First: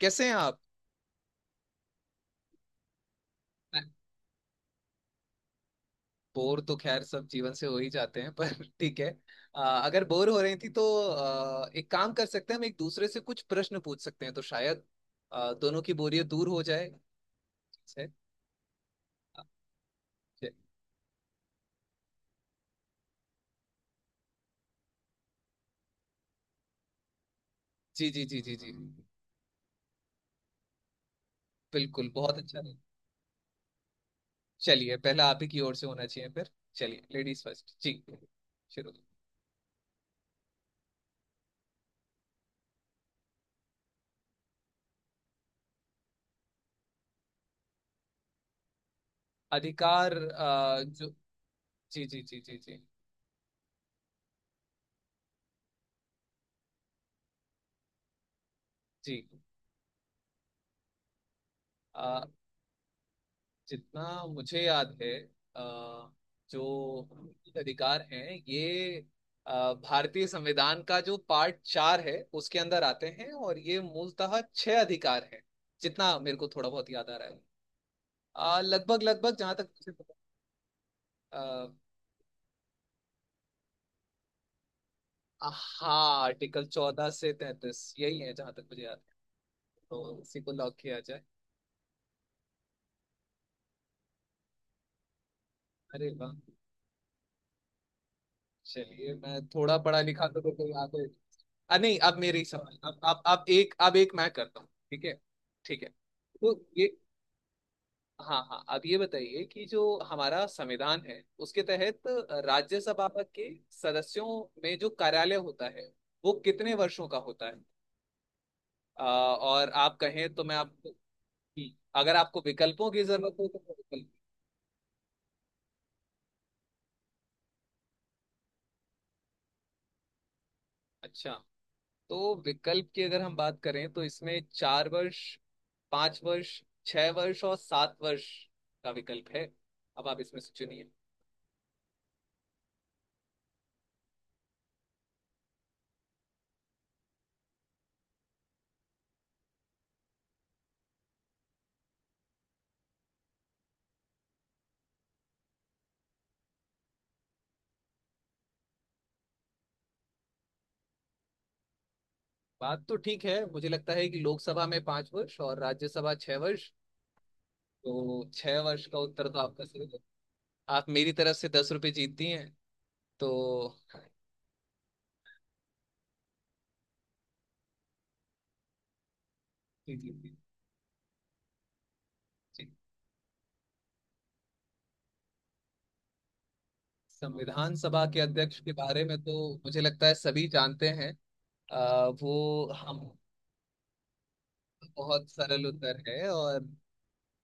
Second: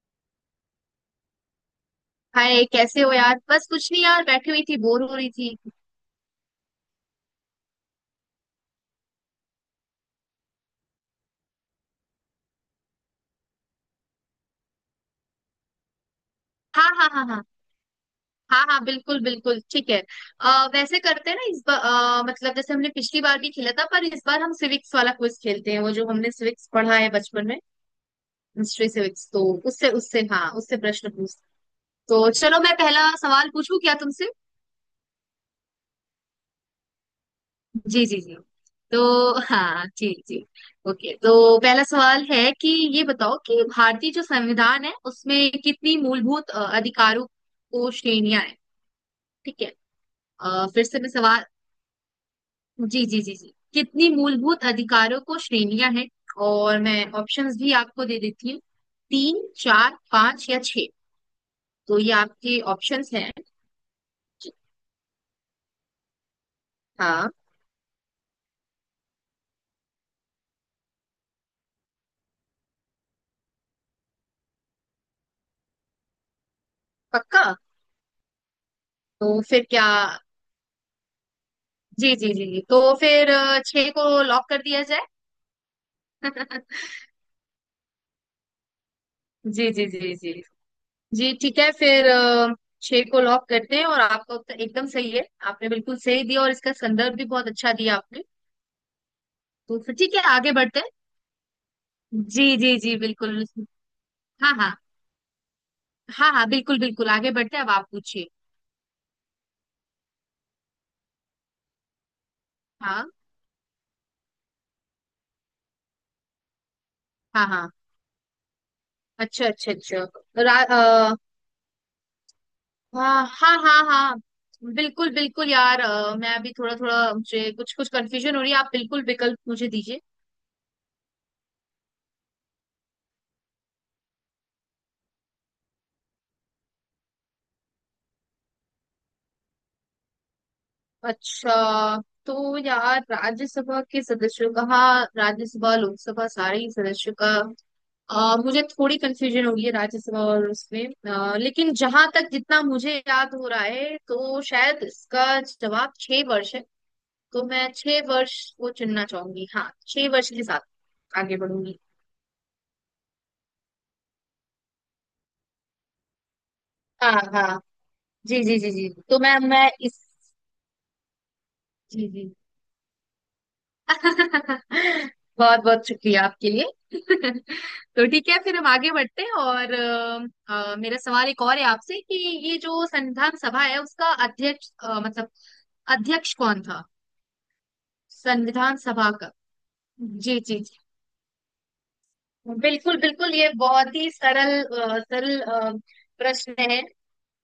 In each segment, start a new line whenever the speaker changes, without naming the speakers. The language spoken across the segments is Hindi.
कैसे हैं आप?
हाय, कैसे हो यार? बस कुछ नहीं यार, बैठी हुई थी, बोर हो रही थी।
बोर तो खैर सब जीवन से हो ही जाते हैं पर ठीक है। अगर बोर हो रही थी तो एक काम कर सकते हैं, हम एक दूसरे से कुछ प्रश्न पूछ सकते हैं तो शायद दोनों की बोरियत दूर हो जाए।
हाँ, हाँ, हाँ, हाँ।
ठीक है?
हाँ, हाँ, बिल्कुल
आ,
बिल्कुल ठीक है। वैसे करते हैं ना इस बार। मतलब जैसे हमने पिछली बार भी खेला था, पर इस बार हम सिविक्स वाला क्विज खेलते हैं, वो जो हमने सिविक्स पढ़ा है बचपन में।
जी जी जी जी जी।
हिस्ट्री सिविक्स तो उससे उससे हाँ, उससे प्रश्न पूछ।
बिल्कुल
तो
बहुत अच्छा
चलो, मैं
है।
पहला सवाल पूछूं क्या तुमसे?
चलिए पहला आप ही की ओर से होना चाहिए फिर। चलिए लेडीज फर्स्ट जी।
जी, जी, जी।
शुरू।
तो हाँ, जी, जी। ओके, तो पहला सवाल है कि ये बताओ कि भारतीय जो संविधान है उसमें कितनी मूलभूत अधिकारों को श्रेणियां हैं? ठीक है।
अधिकार
फिर से मैं
जो।
सवाल।
जी जी जी जी जी
जी, जी, जी, जी, कितनी मूलभूत अधिकारों को श्रेणियां हैं? और मैं ऑप्शंस भी आपको दे देती हूँ।
जी।
तीन, चार, पांच या छह। तो ये आपके ऑप्शंस हैं।
जितना मुझे याद है, अ, जो
हाँ।
मौलिक अधिकार हैं ये भारतीय संविधान का जो पार्ट चार है उसके अंदर आते हैं, और ये मूलतः 6 अधिकार हैं। जितना मेरे को थोड़ा बहुत याद आ रहा है,
पक्का?
लगभग लगभग
तो
जहां तक
फिर क्या?
मुझे पता। अ,
जी, जी, जी, जी, तो फिर छह को लॉक कर दिया
हाँ,
जाए।
आर्टिकल 14 से 33, यही है जहां तक मुझे याद है।
जी, जी, जी,
तो
जी,
इसी को लॉक किया जाए।
जी, ठीक है फिर छह को लॉक करते हैं और आपका उत्तर एकदम सही है। आपने बिल्कुल
अरे
सही
वाह।
दिया और इसका संदर्भ भी बहुत अच्छा दिया आपने।
चलिए मैं थोड़ा
तो फिर
पढ़ा
ठीक है,
लिखा तो
आगे
देखो
बढ़ते
यहाँ
हैं।
पे। नहीं, अब मेरी
जी, जी,
सवाल
जी,
अब अब अब
बिल्कुल।
एक अब एक मैं
हाँ,
करता हूँ,
हाँ,
ठीक है? ठीक है,
हाँ, हाँ,
तो
बिल्कुल
ये।
बिल्कुल, आगे बढ़ते हैं, अब आप पूछिए।
हाँ हाँ, अब ये बताइए कि जो हमारा संविधान है उसके तहत
हाँ,
राज्यसभा के सदस्यों में जो कार्यालय होता है वो कितने वर्षों का होता
हाँ,
है।
हाँ,
आ,
अच्छा
और
अच्छा
आप
अच्छा।
कहें तो मैं
रा,
आपको,
अ,
अगर आपको विकल्पों की
हाँ,
जरूरत हो
हाँ,
तो मैं
हाँ,
विकल्प।
हाँ, बिल्कुल बिल्कुल यार, मैं अभी थोड़ा थोड़ा, मुझे कुछ कुछ कंफ्यूजन हो रही है, आप बिल्कुल विकल्प मुझे दीजिए।
अच्छा। तो विकल्प की अगर हम बात करें तो इसमें 4 वर्ष, 5 वर्ष, 6 वर्ष और 7 वर्ष का विकल्प है। अब आप इसमें से चुनिए।
अच्छा। तो यार राज्यसभा के सदस्यों का, हाँ, राज्यसभा लोकसभा सारे ही सदस्यों का। मुझे थोड़ी कंफ्यूजन हो गई है राज्यसभा और उसमें। लेकिन जहां तक जितना मुझे याद हो रहा है, तो शायद इसका जवाब 6 वर्ष है। तो मैं 6 वर्ष को चुनना चाहूंगी, हाँ, 6 वर्ष के साथ आगे बढ़ूंगी।
बात तो ठीक है, मुझे लगता है कि लोकसभा में 5 वर्ष और राज्यसभा 6 वर्ष।
हाँ, हाँ।
तो
जी, जी,
6
जी,
वर्ष
जी,
का
तो
उत्तर
मैं
तो आपका
मैं
सही है।
इस।
आप मेरी तरफ से 10 रुपये
जी,
जीतती
जी।
हैं। तो
बहुत बहुत शुक्रिया आपके लिए। तो ठीक है, फिर हम आगे बढ़ते हैं और
जी जी जी।
मेरा सवाल एक और है आपसे कि ये
जी।
जो संविधान सभा है उसका अध्यक्ष मतलब अध्यक्ष कौन था?
संविधान सभा के अध्यक्ष के
संविधान
बारे
सभा
में
का।
तो मुझे लगता है
जी,
सभी
जी, जी,
जानते हैं। वो,
बिल्कुल
हम,
बिल्कुल, ये बहुत ही सरल
बहुत
सरल
सरल उत्तर है,
प्रश्न
और
है,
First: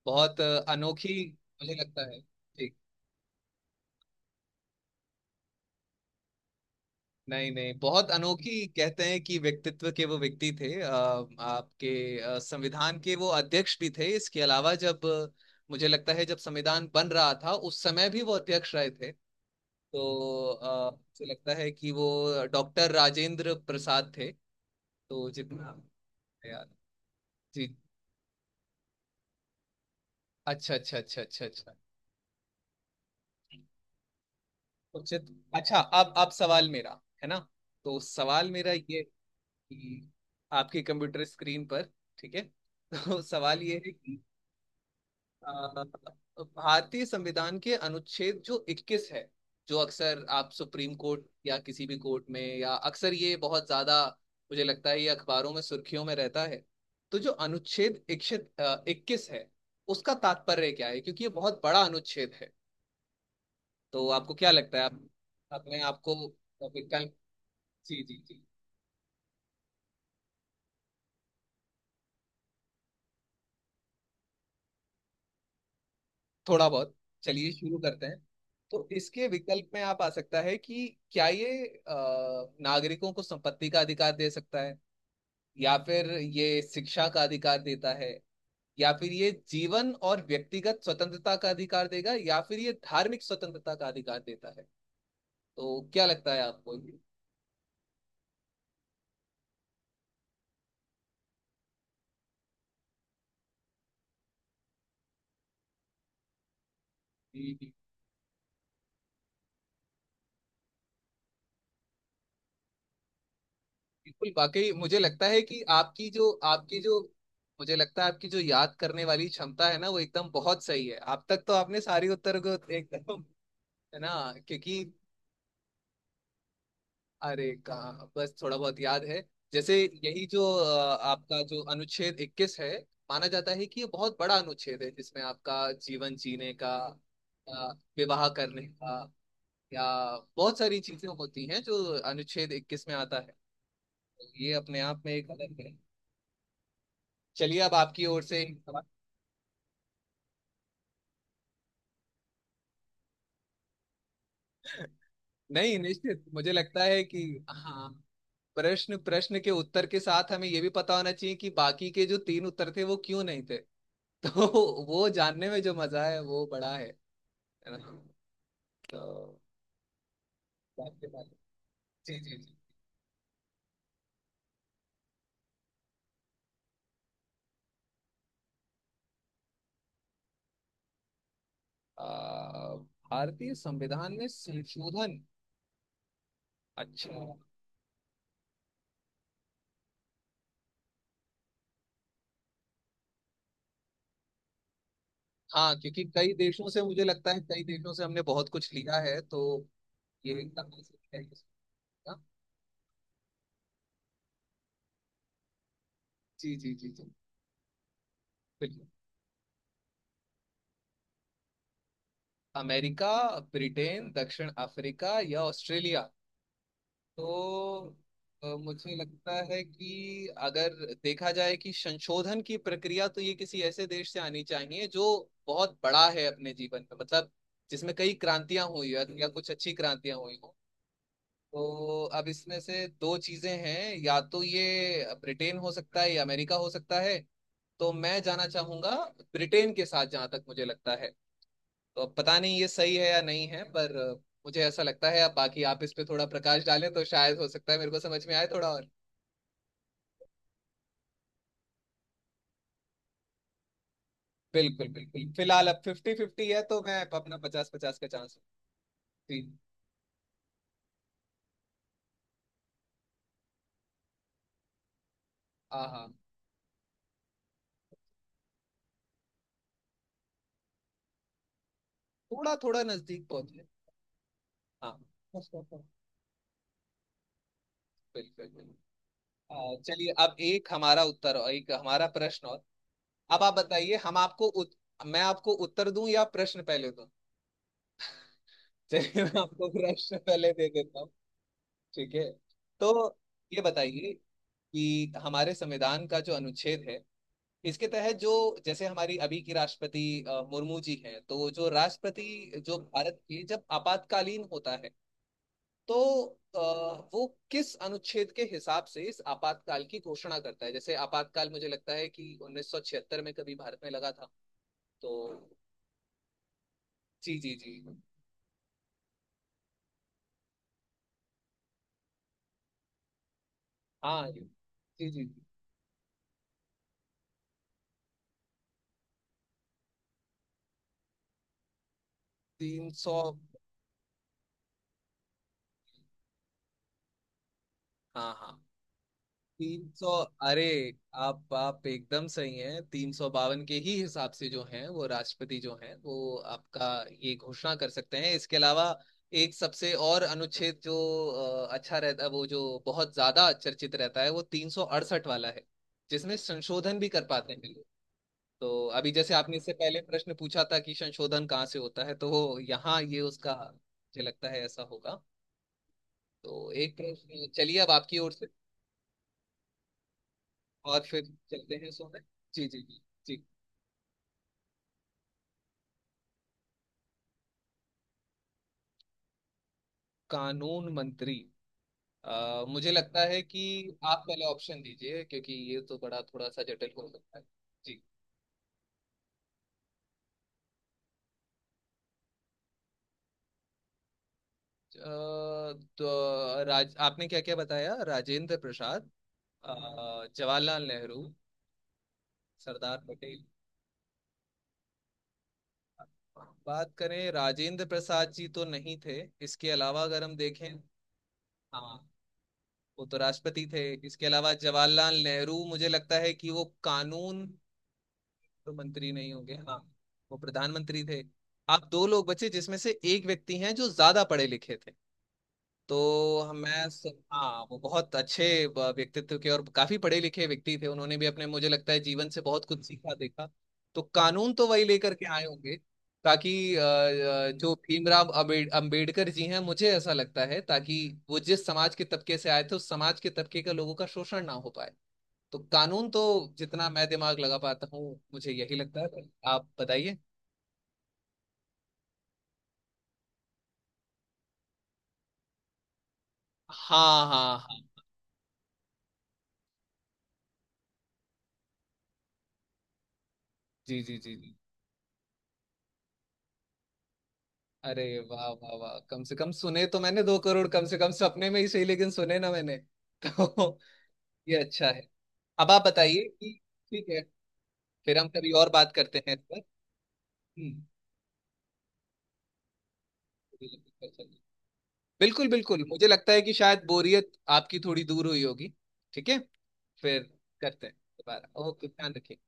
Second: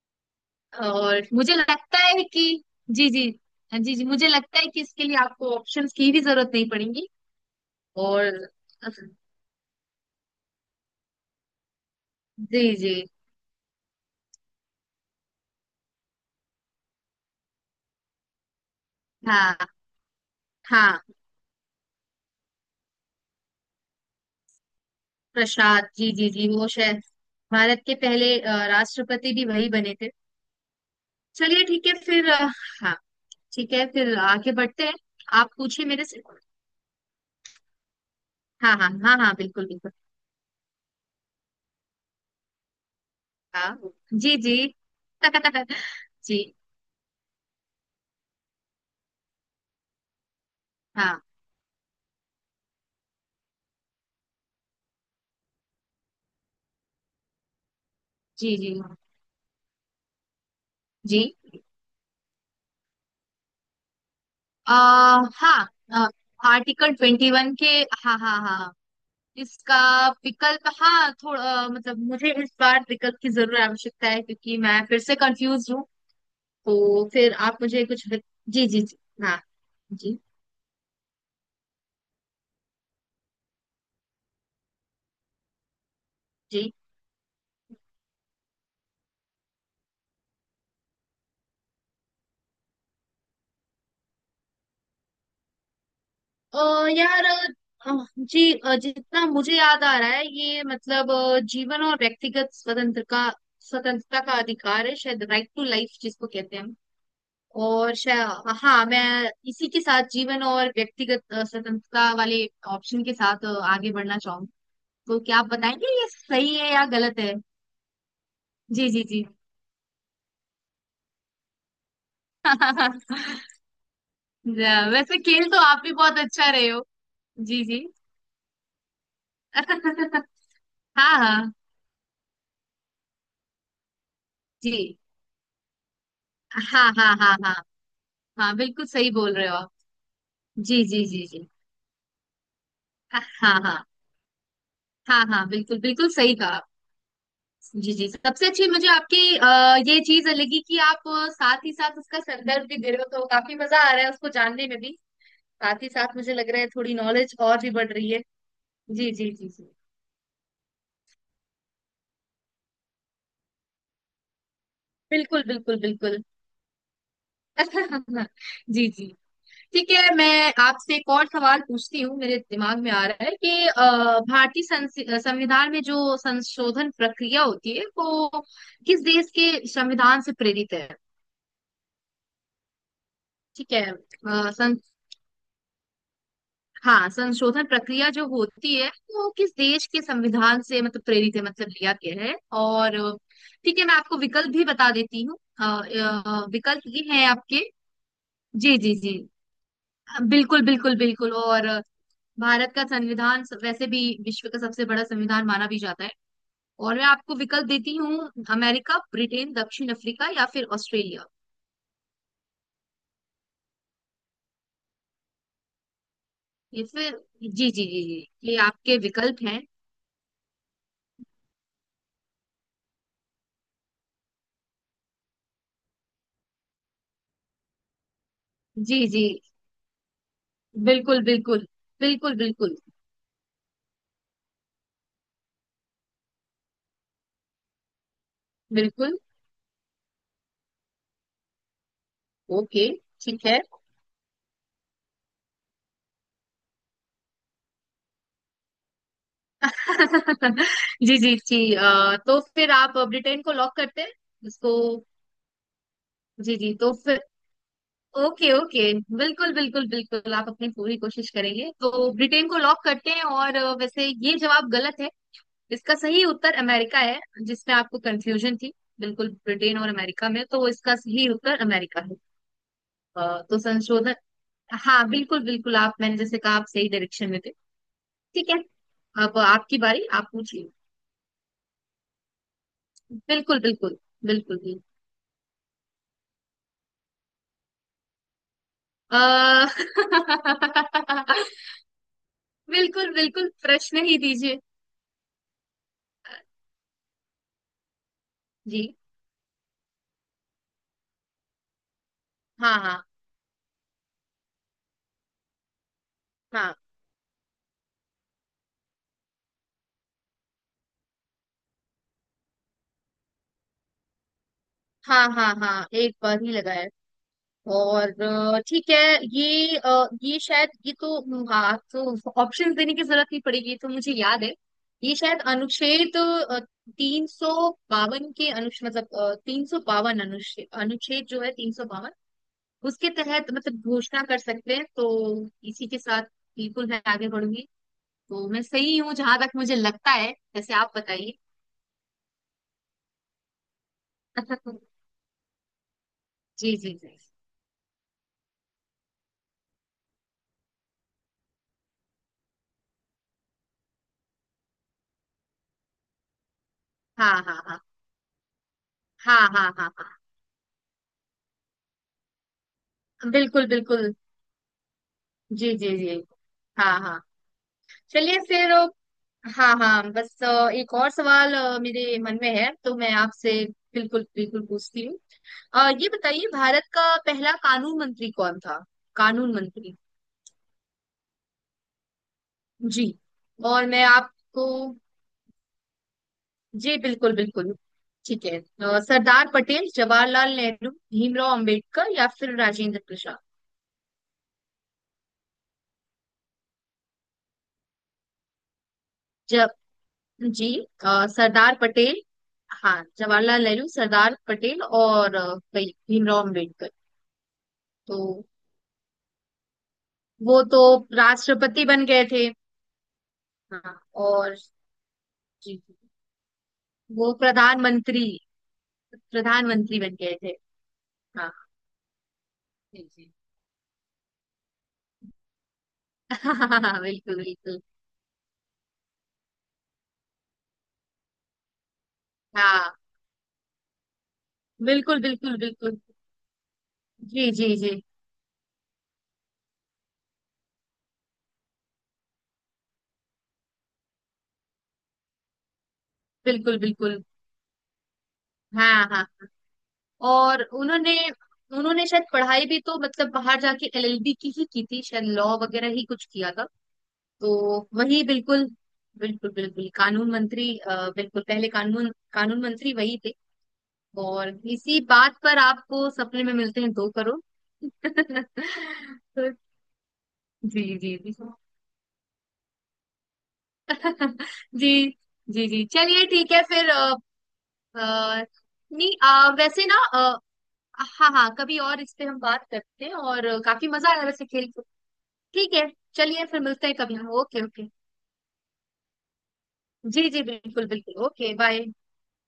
बहुत अनोखी,
और मुझे
मुझे
लगता
लगता है
है कि
ठीक।
जी, जी, जी, जी, मुझे लगता है कि इसके लिए आपको ऑप्शंस की भी जरूरत नहीं पड़ेगी।
नहीं नहीं, बहुत
और
अनोखी कहते हैं कि व्यक्तित्व के वो व्यक्ति थे। आपके
जी, जी,
संविधान के वो अध्यक्ष भी थे। इसके अलावा जब मुझे लगता है जब संविधान बन रहा था उस समय भी वो अध्यक्ष रहे थे।
हाँ,
तो
हाँ,
मुझे लगता है कि वो डॉक्टर राजेंद्र प्रसाद थे। तो जितना,
प्रसाद जी, जी, जी, वो
यार।
शायद
जी।
भारत के पहले राष्ट्रपति भी वही बने थे।
अच्छा अच्छा अच्छा अच्छा
चलिए
अच्छा।
ठीक है फिर हाँ, ठीक है, फिर आगे बढ़ते हैं।
उचित।
आप
अच्छा,
पूछिए मेरे
अब
से।
अब सवाल मेरा है ना, तो सवाल मेरा
हाँ, हाँ,
ये
हाँ, हाँ, बिल्कुल बिल्कुल।
कि, आपके कंप्यूटर स्क्रीन पर, ठीक है? तो सवाल ये
हाँ,
है कि
जी, जी।
अ,
जी।
भारतीय संविधान के अनुच्छेद जो 21 है, जो अक्सर आप सुप्रीम कोर्ट
हाँ,
या किसी भी कोर्ट में या अक्सर ये बहुत ज्यादा, मुझे लगता है, ये अखबारों में सुर्खियों में रहता है। तो जो अनुच्छेद
जी, जी,
21 है उसका तात्पर्य क्या है,
जी,
क्योंकि ये बहुत बड़ा अनुच्छेद है। तो आपको क्या
आ,
लगता है आप अपने
हाँ,
आपको,
आर्टिकल
विकल्प।
21 के।
जी
हाँ,
जी
हाँ,
जी।
हाँ, इसका विकल्प, हाँ, थोड़ा मतलब, मुझे इस बार विकल्प की जरूर आवश्यकता है, क्योंकि मैं फिर से कंफ्यूज हूँ।
थोड़ा बहुत,
तो फिर
चलिए
आप
शुरू
मुझे
करते
कुछ,
हैं।
जी, जी,
तो
जी।
इसके
हाँ,
विकल्प में आप आ
जी,
सकता है कि क्या ये नागरिकों को संपत्ति का अधिकार दे सकता है, या फिर ये
जी,
शिक्षा का अधिकार देता है, या फिर ये जीवन और व्यक्तिगत स्वतंत्रता का अधिकार देगा, या फिर ये धार्मिक स्वतंत्रता का अधिकार देता है। तो क्या लगता है
अ,
आपको ये?
यार, अ, जी, जितना मुझे याद आ रहा है ये मतलब जीवन और व्यक्तिगत स्वतंत्र का स्वतंत्रता का अधिकार है, शायद राइट टू लाइफ जिसको कहते हैं हम।
जी, जी।
और शायद, हाँ, मैं इसी के साथ जीवन और व्यक्तिगत स्वतंत्रता वाले ऑप्शन के साथ आगे बढ़ना
बिल्कुल,
चाहूँ।
वाकई मुझे
तो
लगता
क्या
है
आप
कि
बताएंगे
आपकी
ये
जो
सही है
आपकी
या
जो
गलत है?
मुझे लगता है आपकी जो याद
जी, जी,
करने
जी।
वाली क्षमता है ना वो एकदम बहुत सही है। अब तक तो आपने सारी उत्तर को एकदम, है ना, क्योंकि,
वैसे खेल तो आप भी बहुत अच्छा रहे हो।
अरे
जी, जी।
कहा, बस थोड़ा बहुत याद है, जैसे यही जो
हाँ,
आपका
हाँ,
जो अनुच्छेद 21 है, माना जाता है कि ये बहुत बड़ा
जी,
अनुच्छेद है, जिसमें आपका जीवन जीने का
हाँ, हाँ, हाँ, हाँ,
विवाह
हाँ,
करने
बिल्कुल
का,
सही बोल रहे हो आप।
या बहुत सारी
जी, जी,
चीजें
जी,
होती
जी,
हैं जो अनुच्छेद 21 में आता
हाँ,
है।
हाँ,
तो ये अपने आप में
हाँ,
एक
हाँ,
अलग है।
बिल्कुल बिल्कुल सही कहा आप।
चलिए अब
जी,
आपकी
जी,
ओर से
सबसे
एक
अच्छी
सवाल।
मुझे आपकी ये चीज लगी कि आप साथ ही साथ उसका संदर्भ भी दे रहे हो, तो काफी मजा आ रहा है उसको जानने में भी।
नहीं
साथ ही साथ
निश्चित
मुझे लग
मुझे
रहा है
लगता
थोड़ी
है कि,
नॉलेज और भी
हाँ,
बढ़ रही है।
प्रश्न
जी, जी,
प्रश्न
जी,
के
जी,
उत्तर के साथ हमें ये भी पता होना चाहिए कि बाकी के जो 3 उत्तर थे वो क्यों नहीं थे। तो वो
बिल्कुल
जानने में जो
बिल्कुल
मजा है
बिल्कुल।
वो बड़ा है ना।
जी,
तो
जी। ठीक है, मैं आपसे
जानने
एक और
वाले-
सवाल पूछती हूँ,
जी जी
मेरे
जी।
दिमाग में आ रहा है कि भारतीय संविधान में जो संशोधन प्रक्रिया होती है वो किस देश के संविधान से प्रेरित है?
भारतीय
ठीक है,
संविधान में संशोधन,
हाँ,
अच्छा।
संशोधन प्रक्रिया जो होती है वो किस देश के संविधान से मतलब प्रेरित है, मतलब लिया गया है। और ठीक है, मैं आपको विकल्प भी बता देती हूँ।
हाँ, क्योंकि कई देशों से,
विकल्प ये
मुझे
है
लगता है
आपके।
कई देशों से हमने बहुत कुछ
जी, जी,
लिया
जी,
है, तो ये
बिल्कुल
एकदम
बिल्कुल
ऐसे है
बिल्कुल,
कि-
और
हाँ,
भारत का संविधान वैसे भी विश्व का सबसे बड़ा संविधान माना भी जाता है।
जी जी जी
और मैं
जी,
आपको विकल्प देती हूँ,
बिल्कुल।
अमेरिका, ब्रिटेन, दक्षिण अफ्रीका या फिर ऑस्ट्रेलिया।
अमेरिका, ब्रिटेन, दक्षिण अफ्रीका या ऑस्ट्रेलिया।
ये फिर जी, जी,
तो
जी, जी, ये
मुझे
आपके
लगता
विकल्प हैं।
है कि अगर देखा जाए कि संशोधन की प्रक्रिया, तो ये किसी ऐसे देश से आनी चाहिए जो बहुत बड़ा है अपने जीवन में, मतलब जिसमें कई क्रांतियां हुई हो
जी, जी,
या कुछ अच्छी क्रांतियां हुई हो।
बिल्कुल बिल्कुल
तो अब
बिल्कुल
इसमें
बिल्कुल
से 2 चीजें हैं, या तो ये ब्रिटेन हो सकता है या अमेरिका हो सकता है। तो मैं जाना चाहूंगा
बिल्कुल,
ब्रिटेन के साथ, जहां तक मुझे लगता है। तो पता नहीं ये
ओके,
सही है या नहीं
ठीक है।
है, पर मुझे ऐसा लगता है। अब बाकी आप इस पे थोड़ा प्रकाश डालें तो शायद हो सकता है मेरे को समझ में आए थोड़ा और।
जी, जी, जी, तो फिर आप ब्रिटेन को लॉक करते हैं इसको?
बिल्कुल बिल्कुल, फिलहाल अब फिफ्टी फिफ्टी
जी,
है
जी,
तो
तो
मैं
फिर
अपना पचास पचास का चांस।
Okay, okay.
जी,
बिल्कुल बिल्कुल बिल्कुल, आप अपनी पूरी कोशिश करेंगे, तो ब्रिटेन को लॉक करते हैं और वैसे ये जवाब गलत है।
हाँ
इसका
हाँ,
सही उत्तर अमेरिका है, जिसमें आपको कंफ्यूजन थी। बिल्कुल ब्रिटेन और अमेरिका में, तो इसका सही उत्तर अमेरिका है।
थोड़ा थोड़ा नजदीक
तो
पहुंचे।
संशोधन,
हाँ
हाँ, बिल्कुल बिल्कुल,
बिल्कुल
आप, मैंने जैसे कहा, आप सही डायरेक्शन में थे।
बिल्कुल।
ठीक है, अब आपकी बारी,
चलिए
आप
अब
पूछिए।
एक हमारा उत्तर और एक हमारा प्रश्न और। अब आप
बिल्कुल
बताइए,
बिल्कुल
हम आपको
बिल्कुल भी,
मैं आपको उत्तर दूं या प्रश्न पहले दूं। चलिए मैं
आ,
आपको प्रश्न पहले दे देता, ठीक है। तो
बिल्कुल बिल्कुल
ये
प्रश्न
बताइए
ही दीजिए।
कि हमारे संविधान का जो अनुच्छेद है इसके तहत जो, जैसे
जी,
हमारी अभी की राष्ट्रपति मुर्मू जी हैं, तो जो राष्ट्रपति,
हाँ,
जो
हाँ,
भारत की, जब आपातकालीन होता है तो अ,
हाँ।
वो किस अनुच्छेद के हिसाब से इस आपातकाल की घोषणा करता है, जैसे आपातकाल मुझे लगता है कि 1976 में कभी भारत में लगा था। तो
हाँ, हाँ, हाँ, एक बार ही लगा है।
जी जी जी।
और ठीक है, ये शायद, ये तो हाँ, तो ऑप्शन देने की जरूरत नहीं पड़ेगी, ये तो मुझे
हाँ, जी
याद है।
जी
ये
जी।
शायद अनुच्छेद 352 के अनुच्छेद, मतलब 352 अनुच्छेद अनुच्छेद जो है 352।
तीन
उसके
सौ
तहत मतलब घोषणा कर सकते हैं, तो इसी के साथ बिल्कुल मैं आगे बढ़ूंगी।
हाँ
तो
हाँ
मैं सही हूँ, जहां तक मुझे
300।
लगता है,
अरे
जैसे आप बताइए।
आप एकदम सही हैं, 352 के ही हिसाब से जो हैं, वो राष्ट्रपति जो हैं वो
जी,
आपका
जी, जी,
ये घोषणा कर सकते हैं। इसके अलावा एक सबसे और अनुच्छेद जो अच्छा रहता है, वो जो बहुत ज्यादा चर्चित रहता है वो 368 वाला है, जिसमें संशोधन भी कर
हाँ,
पाते
हाँ,
हैं
हाँ,
लोग। तो अभी जैसे
हाँ,
आपने इससे
हाँ, हाँ,
पहले प्रश्न पूछा था कि संशोधन कहाँ से होता है, तो यहाँ ये
हाँ,
उसका
बिल्कुल बिल्कुल,
मुझे लगता है ऐसा होगा।
जी, जी, जी,
तो एक
हाँ, हाँ,
प्रश्न, चलिए अब आपकी ओर
चलिए
से,
फिर हाँ, हाँ, बस एक
और
और
फिर
सवाल
चलते हैं
मेरे
सोने।
मन में
जी
है,
जी
तो
जी
मैं
जी।
आपसे बिल्कुल बिल्कुल पूछती हूँ। ये बताइए, भारत का पहला कानून मंत्री कौन था? कानून मंत्री।
कानून मंत्री, मुझे
जी,
लगता है कि
और मैं
आप पहले
आपको
ऑप्शन दीजिए क्योंकि ये तो बड़ा थोड़ा सा जटिल
जी,
हो
बिल्कुल
सकता है।
बिल्कुल।
जी।
ठीक है, सरदार पटेल, जवाहरलाल नेहरू, भीमराव अंबेडकर या फिर राजेंद्र प्रसाद।
अ, तो राज आपने क्या क्या बताया, राजेंद्र प्रसाद,
जब
अ,
जी,
जवाहरलाल नेहरू,
सरदार पटेल। हाँ,
सरदार पटेल।
जवाहरलाल नेहरू, सरदार पटेल और भाई भीमराव अम्बेडकर।
बात करें राजेंद्र प्रसाद
तो
जी तो नहीं थे, इसके अलावा अगर हम
वो
देखें,
तो राष्ट्रपति
हाँ
बन गए थे।
वो तो राष्ट्रपति थे।
हाँ,
इसके अलावा
और
जवाहरलाल नेहरू,
जी,
मुझे
जी,
लगता है कि वो
वो
कानून
प्रधानमंत्री,
तो मंत्री नहीं होंगे, हाँ
प्रधानमंत्री बन
वो
गए थे।
प्रधानमंत्री थे।
हाँ,
आप 2 लोग बचे जिसमें से
जी,
एक
जी।
व्यक्ति हैं जो ज्यादा पढ़े लिखे थे। तो मैं
बिल्कुल
हाँ वो
बिल्कुल,
बहुत अच्छे व्यक्तित्व के और काफी पढ़े लिखे व्यक्ति थे, उन्होंने भी अपने, मुझे लगता है, जीवन से बहुत कुछ
हाँ,
सीखा देखा। तो कानून तो वही लेकर
बिल्कुल
के आए
बिल्कुल
होंगे,
बिल्कुल,
ताकि
जी,
जो
जी, जी,
भीमराव अम्बेडकर जी हैं, मुझे ऐसा लगता है, ताकि वो जिस समाज के तबके से आए थे उस समाज के तबके का लोगों का शोषण ना हो पाए। तो कानून तो,
बिल्कुल
जितना मैं
बिल्कुल,
दिमाग लगा पाता हूँ मुझे यही
हाँ,
लगता है,
हाँ, हाँ।
आप बताइए।
और उन्होंने उन्होंने शायद पढ़ाई भी, तो मतलब बाहर जाके एलएलबी की ही की थी, शायद लॉ वगैरह ही कुछ किया था।
हाँ हाँ
तो
हाँ,
वही बिल्कुल, बिल्कुल बिल्कुल कानून मंत्री, बिल्कुल पहले कानून कानून मंत्री वही थे।
जी जी जी
और
जी।
इसी बात पर आपको सपने में मिलते हैं 2 करोड़।
अरे वाह वाह वाह, कम से
तो
कम सुने तो मैंने 2 करोड़,
जी,
कम से कम
जी, जी।
सपने में ही सही, लेकिन सुने ना मैंने। तो ये
जी,
अच्छा है।
जी,
अब आप
जी,
बताइए
चलिए ठीक
कि,
है फिर
ठीक है फिर हम
अ,
कभी और बात
नहीं,
करते हैं इस पर।
वैसे ना
हम्म।
हाँ, हाँ, कभी और इस पे हम बात करते हैं, और काफी मजा आया वैसे खेल के।
बिल्कुल
ठीक
बिल्कुल,
है,
मुझे लगता है
चलिए
कि
फिर
शायद
मिलते हैं कभी,
बोरियत
ओके,
आपकी
ओके।
थोड़ी दूर हुई होगी। ठीक है फिर,
जी, जी, बिल्कुल
करते हैं
बिल्कुल, ओके,
दोबारा,
बाय।
ओके, ध्यान रखिए।